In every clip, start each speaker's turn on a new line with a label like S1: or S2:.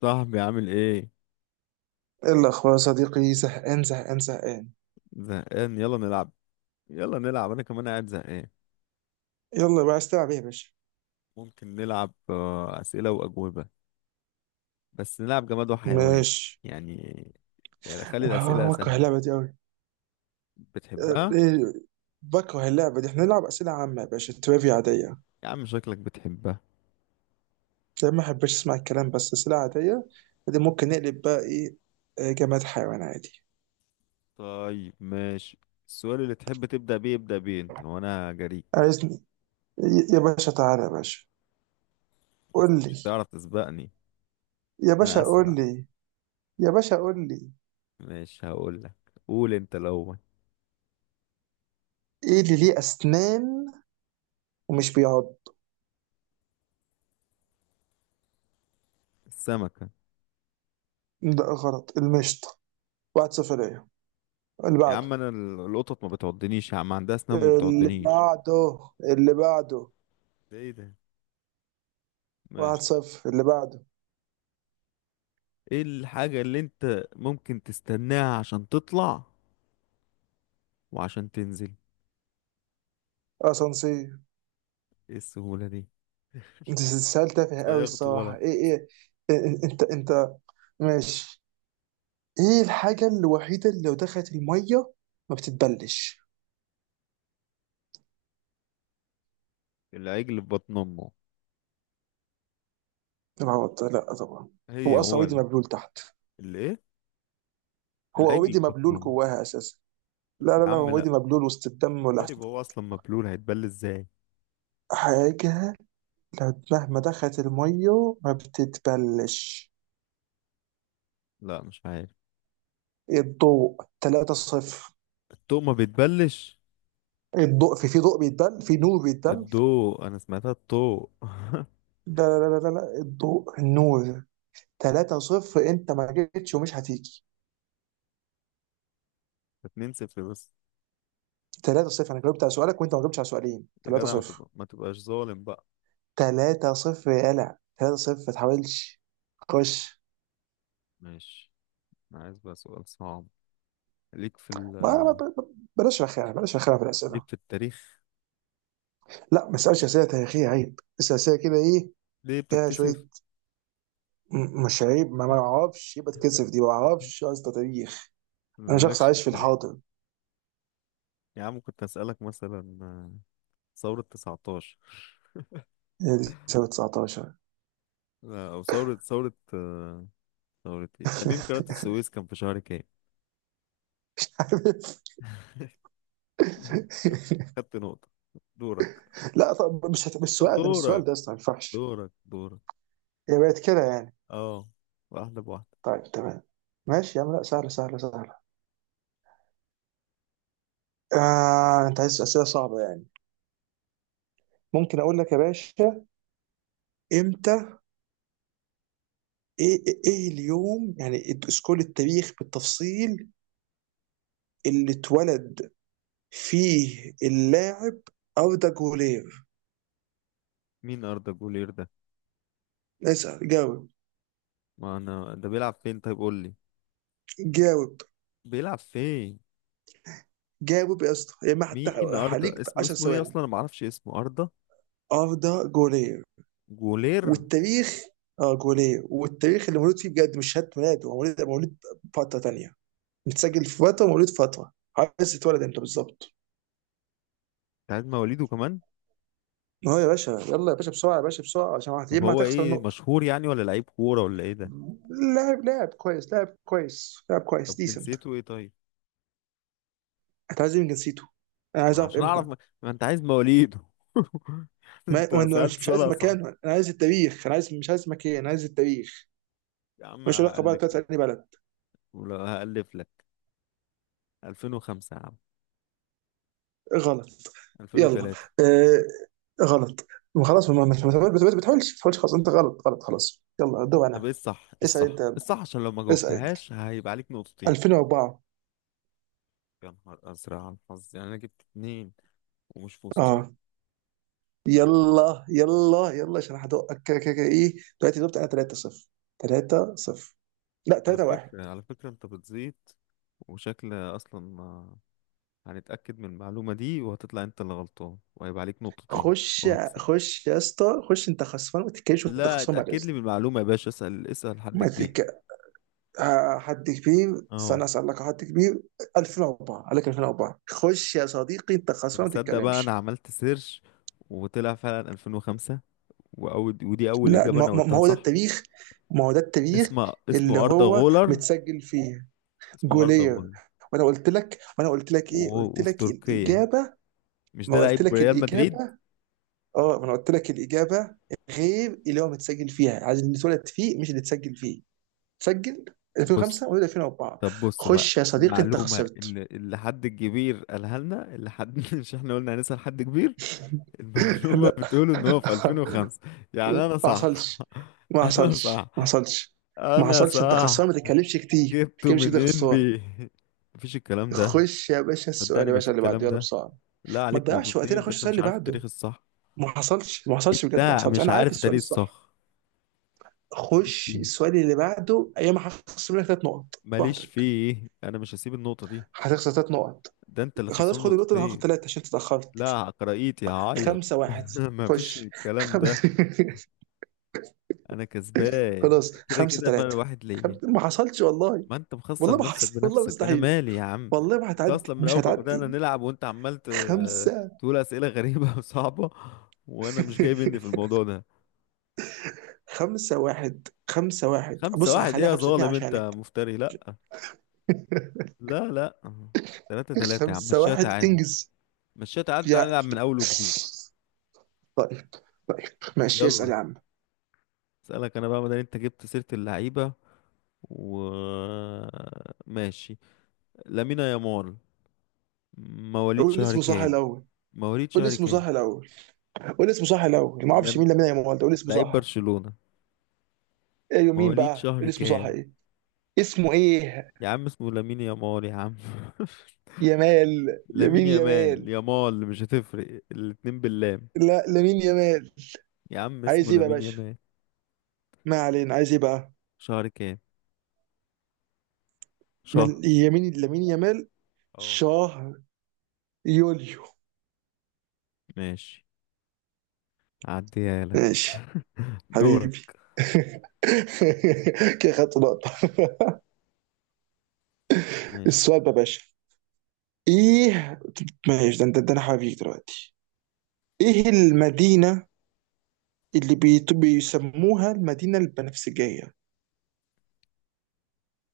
S1: صاحبي، عامل ايه؟
S2: ايه الاخبار يا صديقي؟ زهقان زهقان زهقان.
S1: زهقان، يلا نلعب. يلا نلعب، انا كمان قاعد زهقان.
S2: يلا بقى، عايز تلعب ايه يا باشا؟
S1: ممكن نلعب، اسئله واجوبه، بس نلعب جماد وحيوان.
S2: ماشي.
S1: يعني يعني خلي الاسئله
S2: آه، بكره
S1: سهله.
S2: اللعبه دي قوي.
S1: بتحبها؟
S2: بكره اللعبه دي احنا نلعب اسئله عامه يا باشا، تريفيا عاديه.
S1: يا عم شكلك بتحبها.
S2: ده ما احبش، اسمع الكلام بس اسئله عاديه. دي ممكن نقلب بقى ايه؟ آه، جماد حيوان عادي.
S1: طيب ماشي، السؤال اللي تحب تبدا بيه ابدا بيه، انت وانا جريك
S2: عايزني؟ يا باشا تعالى يا باشا،
S1: بس
S2: قول
S1: مش
S2: لي.
S1: هتعرف تسبقني.
S2: يا
S1: انا
S2: باشا قول
S1: اسرع.
S2: لي. يا باشا قول لي.
S1: ماشي هقول لك، قول انت الاول.
S2: ايه اللي ليه اسنان ومش بيعض؟
S1: السمكه.
S2: لا غلط، المشط. واحد صفر ليا. اللي
S1: يا عم
S2: بعده،
S1: القطط ما بتعضنيش يا عم، عندها اسنان ما
S2: اللي
S1: بتعضنيش.
S2: بعده. اللي بعده.
S1: ده ايه ده؟ ماشي.
S2: 1-0، اللي بعده.
S1: ايه الحاجة اللي انت ممكن تستناها عشان تطلع وعشان تنزل؟
S2: اسانسير.
S1: ايه السهولة دي؟
S2: انت سؤال تافه قوي
S1: صيغته
S2: الصراحه،
S1: غلط.
S2: إيه، انت. ماشي. ايه الحاجه الوحيده اللي لو دخلت الميه ما بتتبلش؟
S1: العجل في بطن امه.
S2: العوض لا طبعا.
S1: هي
S2: هو اصلا
S1: هو
S2: اوريدي
S1: ال-
S2: مبلول تحت.
S1: اللي ايه؟
S2: هو
S1: العجل في
S2: اوريدي
S1: بطن
S2: مبلول
S1: امه.
S2: جواها اساسا. لا لا
S1: يا
S2: لا، هو
S1: عم لا.
S2: اوريدي مبلول وسط الدم ولا؟
S1: طيب هو اصلا مبلول، هيتبل ازاي؟
S2: حاجه لو مهما دخلت الميه ما بتتبلش.
S1: لا مش عارف.
S2: الضوء. 3-0.
S1: الضوء ما بيتبلش.
S2: الضوء، في في ضوء بيتبل، في نور بيتبل.
S1: الضوء انا سمعتها، الضوء.
S2: لا لا لا لا لا، الضوء، النور. 3-0، انت ما جيتش ومش هتيجي.
S1: اتنين صفر بس.
S2: 3-0، انا جاوبت على سؤالك وانت ما جاوبتش على سؤالين.
S1: يا جدع
S2: 3-0.
S1: ما تبقاش ظالم بقى.
S2: 3-0 يا قلع، 3-0 ما تحاولش. خش.
S1: ماشي، انا عايز بقى سؤال صعب. ليك في ال...
S2: ما ما- ما- بلاش رخامه، بلاش رخامه في
S1: ليك
S2: الاسئله.
S1: في التاريخ.
S2: لا ما اسالش اسئله تاريخيه، عيب. اسال اسئله كده ايه؟
S1: ليه
S2: فيها شويه.
S1: بتتكسف؟
S2: مش عيب ما اعرفش، يبقى اتكسف دي. ما اعرفش اصلا تاريخ. انا شخص
S1: مالكش في
S2: عايش في
S1: التاريخ؟
S2: الحاضر.
S1: يا عم كنت أسألك مثلا، ثورة 19،
S2: هي دي سنه 19.
S1: أو ثورة ثورة إيه؟ تأميم قناة السويس كان في شهر كام؟
S2: عارف.
S1: خدت نقطة. دورك.
S2: لا طب، مش السؤال
S1: دورك
S2: ده اصلا ما ينفعش.
S1: دورك
S2: هي بقت كده يعني.
S1: اه، واحدة بواحدة.
S2: طيب، تمام. ماشي يا عم، لا سهله سهله سهله. آه، انت عايز اسئله صعبه يعني. ممكن اقول لك يا باشا امتى. ايه ايه إيه اليوم يعني؟ اسكول التاريخ بالتفصيل. اللي اتولد فيه اللاعب اردا جولير.
S1: مين أردا جولير ده؟
S2: اسال، جاوب.
S1: ما أنا ده بيلعب فين؟ طيب قول لي،
S2: جاوب.
S1: بيلعب فين؟
S2: جاوب يا اسطى، يا ما
S1: مين أردا؟
S2: عليك
S1: اسمه
S2: 10
S1: اسمه إيه
S2: ثواني.
S1: أصلا؟ أنا معرفش اسمه أردا.
S2: اردا جولير،
S1: جولير.
S2: والتاريخ. اه، جوليه، والتاريخ اللي مولود فيه بجد، مش شهاده ميلاد. هو مولود مولود، فتره تانيه. متسجل في فتره، مولود فتره. عايز تتولد امتى بالظبط؟
S1: بتاع مواليده كمان.
S2: اه يا باشا، يلا يا باشا بسرعه، يا باشا بسرعه عشان يا
S1: طب
S2: اما
S1: هو
S2: هتخسر
S1: إيه،
S2: نقطه.
S1: مشهور يعني ولا لعيب كورة، ولا إيه ده؟
S2: لاعب، لاعب كويس لاعب كويس لاعب كويس،
S1: طب
S2: ديسنت.
S1: جنسيته إيه طيب؟
S2: انت عايز إيه من جنسيته؟ انا
S1: ما
S2: عايز اعرف
S1: عشان اعرف،
S2: امتى.
S1: ما انت عايز مواليد.
S2: ما
S1: انت
S2: وأنا، مش
S1: سألت
S2: مش
S1: سؤال
S2: عايز
S1: اصعب.
S2: مكان، انا عايز التاريخ. انا عايز مش عايز مكان، انا عايز التاريخ.
S1: يا عم
S2: مش علاقه بقى
S1: هألف
S2: بتاعت
S1: لك،
S2: اي بلد.
S1: ولو هألف لك، 2005 يا عم،
S2: غلط. يلا.
S1: 2003.
S2: آه. غلط. خلاص، ما تحاولش. خلاص انت غلط، غلط. خلاص يلا، دور
S1: طب
S2: انا.
S1: ايه الصح، ايه
S2: اسال
S1: الصح،
S2: انت،
S1: إيه
S2: يلا.
S1: الصح، عشان لو ما
S2: اسال انت.
S1: جاوبتهاش هيبقى عليك نقطتين.
S2: 2004.
S1: يا نهار ازرق على الحظ يعني، انا جبت اتنين ومش في وسطيهم.
S2: اه، يلا يلا يلا عشان هدقك كده كده كده، ايه. دلوقتي جبت انا 3-0. 3-0. لا،
S1: على
S2: 3-1.
S1: فكرة، على فكرة انت بتزيد وشكل اصلا، هنتأكد من المعلومة دي وهتطلع انت اللي غلطان، وهيبقى عليك نقطتين
S2: خش.
S1: وهكسب.
S2: خش يا اسطى خش، انت خسران، ما تتكلمش وانت
S1: لا،
S2: خسران بعد
S1: اتأكد لي
S2: اذنك.
S1: من المعلومة يا باشا، اسأل اسأل حد
S2: ما
S1: كبير.
S2: تتك... حد كبير، استنى
S1: اه.
S2: اسالك حد كبير. 2004. عليك 2004. خش يا صديقي، انت
S1: طب
S2: خسران، ما
S1: تصدق بقى، انا
S2: تتكلمش.
S1: عملت سيرش وطلع فعلا 2005، واول، ودي اول
S2: لا،
S1: اجابه انا
S2: ما
S1: قلتها
S2: هو ده
S1: صح.
S2: التاريخ. ما هو ده التاريخ
S1: اسمه
S2: اللي
S1: اردا
S2: هو
S1: غولر.
S2: متسجل فيه.
S1: اسمه اردا
S2: جولير.
S1: غولر.
S2: وانا قلت لك ايه؟
S1: و-
S2: قلت
S1: وفي
S2: لك
S1: تركيا،
S2: الاجابه.
S1: مش
S2: ما
S1: ده
S2: قلت
S1: لعيب
S2: لك
S1: ريال مدريد؟
S2: الاجابه. اه، ما انا قلت لك الاجابه، غير اللي هو متسجل فيها. عايز اللي اتولد فيه، مش اللي اتسجل فيه. اتسجل
S1: بص،
S2: 2005، ولد 2004.
S1: طب بص بقى،
S2: خش يا صديقي انت
S1: المعلومه
S2: خسرت.
S1: اللي حد كبير قالها لنا، اللي حد مش احنا قلنا هنسأل حد كبير؟ المعلومه
S2: لا.
S1: بتقول ان هو في 2005، يعني
S2: ما
S1: انا صح.
S2: حصلش. ما
S1: انا صح،
S2: حصلش، ما حصلش. ما
S1: انا
S2: حصلش، انت خسران ما
S1: صح.
S2: تتكلمش كتير، ما
S1: جبته
S2: تتكلمش
S1: من
S2: كده،
S1: ان
S2: خسران.
S1: بي، مفيش الكلام ده.
S2: خش يا باشا، السؤال
S1: صدقني
S2: يا
S1: ما في
S2: باشا اللي بعده،
S1: الكلام
S2: يلا
S1: ده.
S2: بسرعه.
S1: لا،
S2: ما
S1: عليك
S2: تضيعش وقتنا،
S1: نقطتين، ده
S2: خش
S1: انت
S2: السؤال
S1: مش
S2: اللي
S1: عارف التاريخ
S2: بعده.
S1: الصح.
S2: ما حصلش، ما حصلش بجد، ما
S1: انت
S2: حصلش.
S1: مش
S2: انا عارف
S1: عارف
S2: السؤال
S1: التاريخ
S2: الصح.
S1: الصح. ماليش
S2: خش
S1: فيه،
S2: السؤال اللي بعده. ايام هخسر منك ثلاث نقط
S1: ماليش
S2: براحتك.
S1: فيه، انا مش هسيب النقطة دي.
S2: هتخسر ثلاث نقط.
S1: ده انت اللي
S2: خلاص
S1: خسران
S2: خد النقطه، انا هاخد
S1: نقطتين.
S2: ثلاثه عشان تتاخرت.
S1: لا، قرايتي هعيط.
S2: خمسه واحد.
S1: ما فيش
S2: خش.
S1: الكلام
S2: خم...
S1: ده. انا كسبان
S2: خلاص،
S1: كده
S2: خمسه
S1: كده، فرق
S2: ثلاثه.
S1: واحد ليا.
S2: ما حصلش والله.
S1: ما انت
S2: والله
S1: مخسر
S2: ما
S1: نفسك
S2: حصل. والله
S1: بنفسك، انا
S2: مستحيل.
S1: مالي يا عم.
S2: والله ما
S1: انت
S2: هتعدي
S1: اصلا من
S2: مش
S1: اول ما بدأنا
S2: هتعدي.
S1: نلعب وانت عمال
S2: خمسة.
S1: تقول اسئلة غريبة وصعبة، وانا مش جاي مني في الموضوع ده.
S2: خمسة واحد،
S1: خمسة
S2: بص
S1: واحد ايه
S2: هخليها
S1: يا
S2: خمسة اتنين
S1: ظالم، انت
S2: عشانك.
S1: مفتري. لا، لا، لا، تلاتة تلاتة يا عم،
S2: خمسة
S1: مشيها
S2: واحد،
S1: تعادل.
S2: انجز.
S1: مشيها تعادل،
S2: يا.
S1: تعالى نلعب من أول وجديد.
S2: طيب. طيب ماشي، اسأل
S1: يلا.
S2: يا عم.
S1: اسألك أنا بقى، مادام أنت جبت سيرة اللعيبة و... ماشي. لامين يامال مواليد
S2: قول
S1: شهر
S2: اسمه صح
S1: كام؟
S2: الأول.
S1: مواليد
S2: قول
S1: شهر
S2: اسمه صح
S1: كام؟
S2: الأول. قول اسمه صح الأول. ما اعرفش
S1: لم...
S2: مين لامين يامال ده، قول اسمه
S1: لعيب
S2: صح.
S1: برشلونة.
S2: ايوه، مين
S1: مواليد
S2: بقى؟
S1: شهر
S2: قول اسمه صح،
S1: كام؟
S2: ايه؟ اسمه ايه؟
S1: يا عم اسمه لامين يامال يا عم.
S2: يمال
S1: لامين
S2: يمين
S1: يامال
S2: يمال.
S1: يامال مش هتفرق، الاتنين باللام.
S2: لا، لامين يمال.
S1: يا عم
S2: عايز
S1: اسمه
S2: ايه بقى يا
S1: لامين
S2: باشا؟
S1: يامال.
S2: ما علينا، عايز ايه بقى؟
S1: شهر كام؟ شهر.
S2: يمين لامين يمال.
S1: اه.
S2: شهر. يوليو.
S1: ماشي، هعديها لك.
S2: ماشي. حبيبي.
S1: دورك.
S2: كده خدت نقطة.
S1: ماشي،
S2: السؤال بقى يا باشا. ايه. ماشي، ده انت، ده انا حبيبي دلوقتي. ايه المدينة اللي بيسموها المدينة البنفسجية؟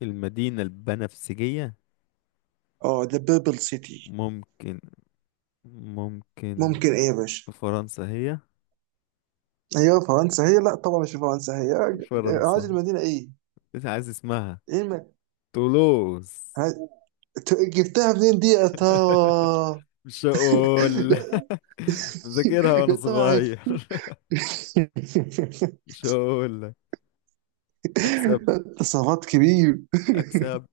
S1: المدينة البنفسجية.
S2: اه، ذا بيربل سيتي.
S1: ممكن ممكن
S2: ممكن ايه يا باشا؟
S1: في فرنسا هي؟
S2: هي فرنسا هي؟ لا طبعا، مش فرنسا هي. أنا عايز
S1: فرنسا.
S2: المدينة، ايه؟
S1: انت عايز اسمها؟
S2: ايه الم...
S1: تولوز.
S2: ها- جبتها منين دي يا ترى؟
S1: مش هقول لك. مذاكرها وانا
S2: يا ترى عرفت.
S1: صغير. مش هقول لك. اكسب.
S2: تصرفات كبير.
S1: اكسب.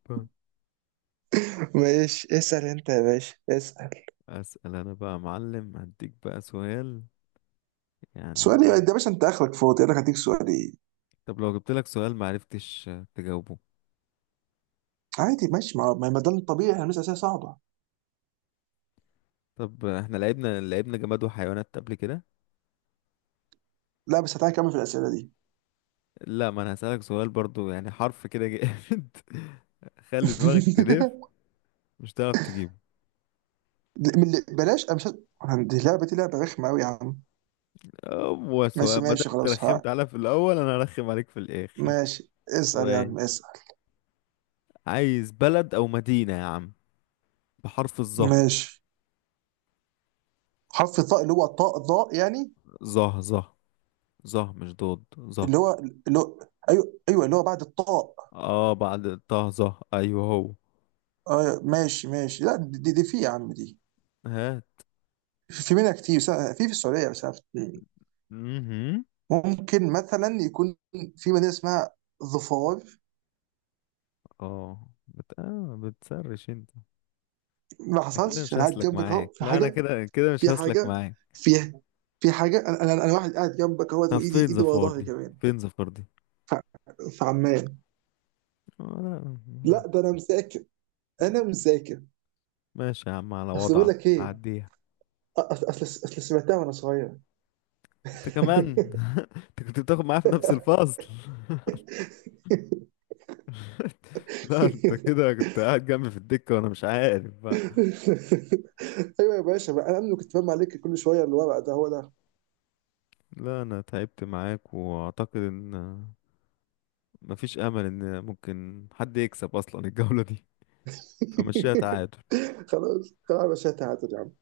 S2: ماشي، اسأل انت يا باشا، اسأل.
S1: اسال انا بقى يا معلم، هديك بقى سؤال يعني.
S2: سؤالي ده يا باشا، انت اخرك فاضي، انا هديك سؤالي.
S1: طب لو جبت لك سؤال ما عرفتش تجاوبه؟
S2: عادي ماشي، ما ده الطبيعي، احنا بنسال اسئله صعبه.
S1: طب احنا لعبنا جماد وحيوانات قبل كده.
S2: لا بس تعالى نكمل في الاسئله دي.
S1: لا، ما انا هسألك سؤال برضو، يعني حرف كده جامد. خلي دماغك تلف، مش هتعرف تجيبه.
S2: بلاش، انا مش ه- عندي لعبه، دي لعبه رخمه قوي يا عم.
S1: هو
S2: ماشي
S1: سؤال، ما دام
S2: ماشي
S1: انت
S2: خلاص،
S1: رخمت
S2: ها.
S1: عليا في الاول، انا هرخم عليك في الاخر.
S2: ماشي، اسال يا
S1: سؤال،
S2: عم اسال.
S1: عايز بلد او مدينة يا عم بحرف الظه.
S2: ماشي. حرف الطاء، اللي هو طاء، ضاء يعني.
S1: ظه ظه، ظه مش ضاد، ظه.
S2: اللي هو. اللي هو. ايوه ايوه، اللي هو بعد الطاء.
S1: اه بعد طه ظه، ايوه هو.
S2: آه ماشي ماشي، لا دي في يا عم دي.
S1: ها.
S2: في منها كتير، في السعوديه بس عرفت اتنين.
S1: امم.
S2: ممكن مثلا يكون في مدينه اسمها ظفار.
S1: اه بتسرش انت؟
S2: ما
S1: انا كده
S2: حصلش،
S1: مش
S2: انا قاعد
S1: هسلك
S2: جنبك
S1: معاك،
S2: اهو، في
S1: لا انا
S2: حاجه.
S1: كده كده مش
S2: في
S1: هسلك
S2: حاجه.
S1: معاك.
S2: في. في حاجه، انا انا أنا واحد قاعد جنبك اهوت،
S1: طب
S2: وايدي
S1: فين
S2: ورا
S1: زفار
S2: ظهري
S1: دي؟
S2: كمان.
S1: فين زفار دي؟
S2: ف- فعمال.
S1: آه، لا.
S2: لا، ده انا مذاكر. انا مذاكر.
S1: ماشي يا عم على
S2: اصل بقول
S1: وضعك،
S2: لك ايه.
S1: عديها.
S2: أ- اصل اصل أصل سمعتها وانا صغير.
S1: انت كمان. انت كنت بتاخد معايا في نفس الفصل. لا انت كده كنت قاعد جنبي في الدكة، وانا مش عارف بقى.
S2: ايوه يا باشا بقى، انا اللي كنت فاهم عليك، كل شويه الورق ده هو ده.
S1: لا انا تعبت معاك، واعتقد ان مفيش امل ان ممكن حد يكسب اصلا الجولة دي، فمشيها تعادل.
S2: خلاص خلاص يا باشا، تعادل يا عم.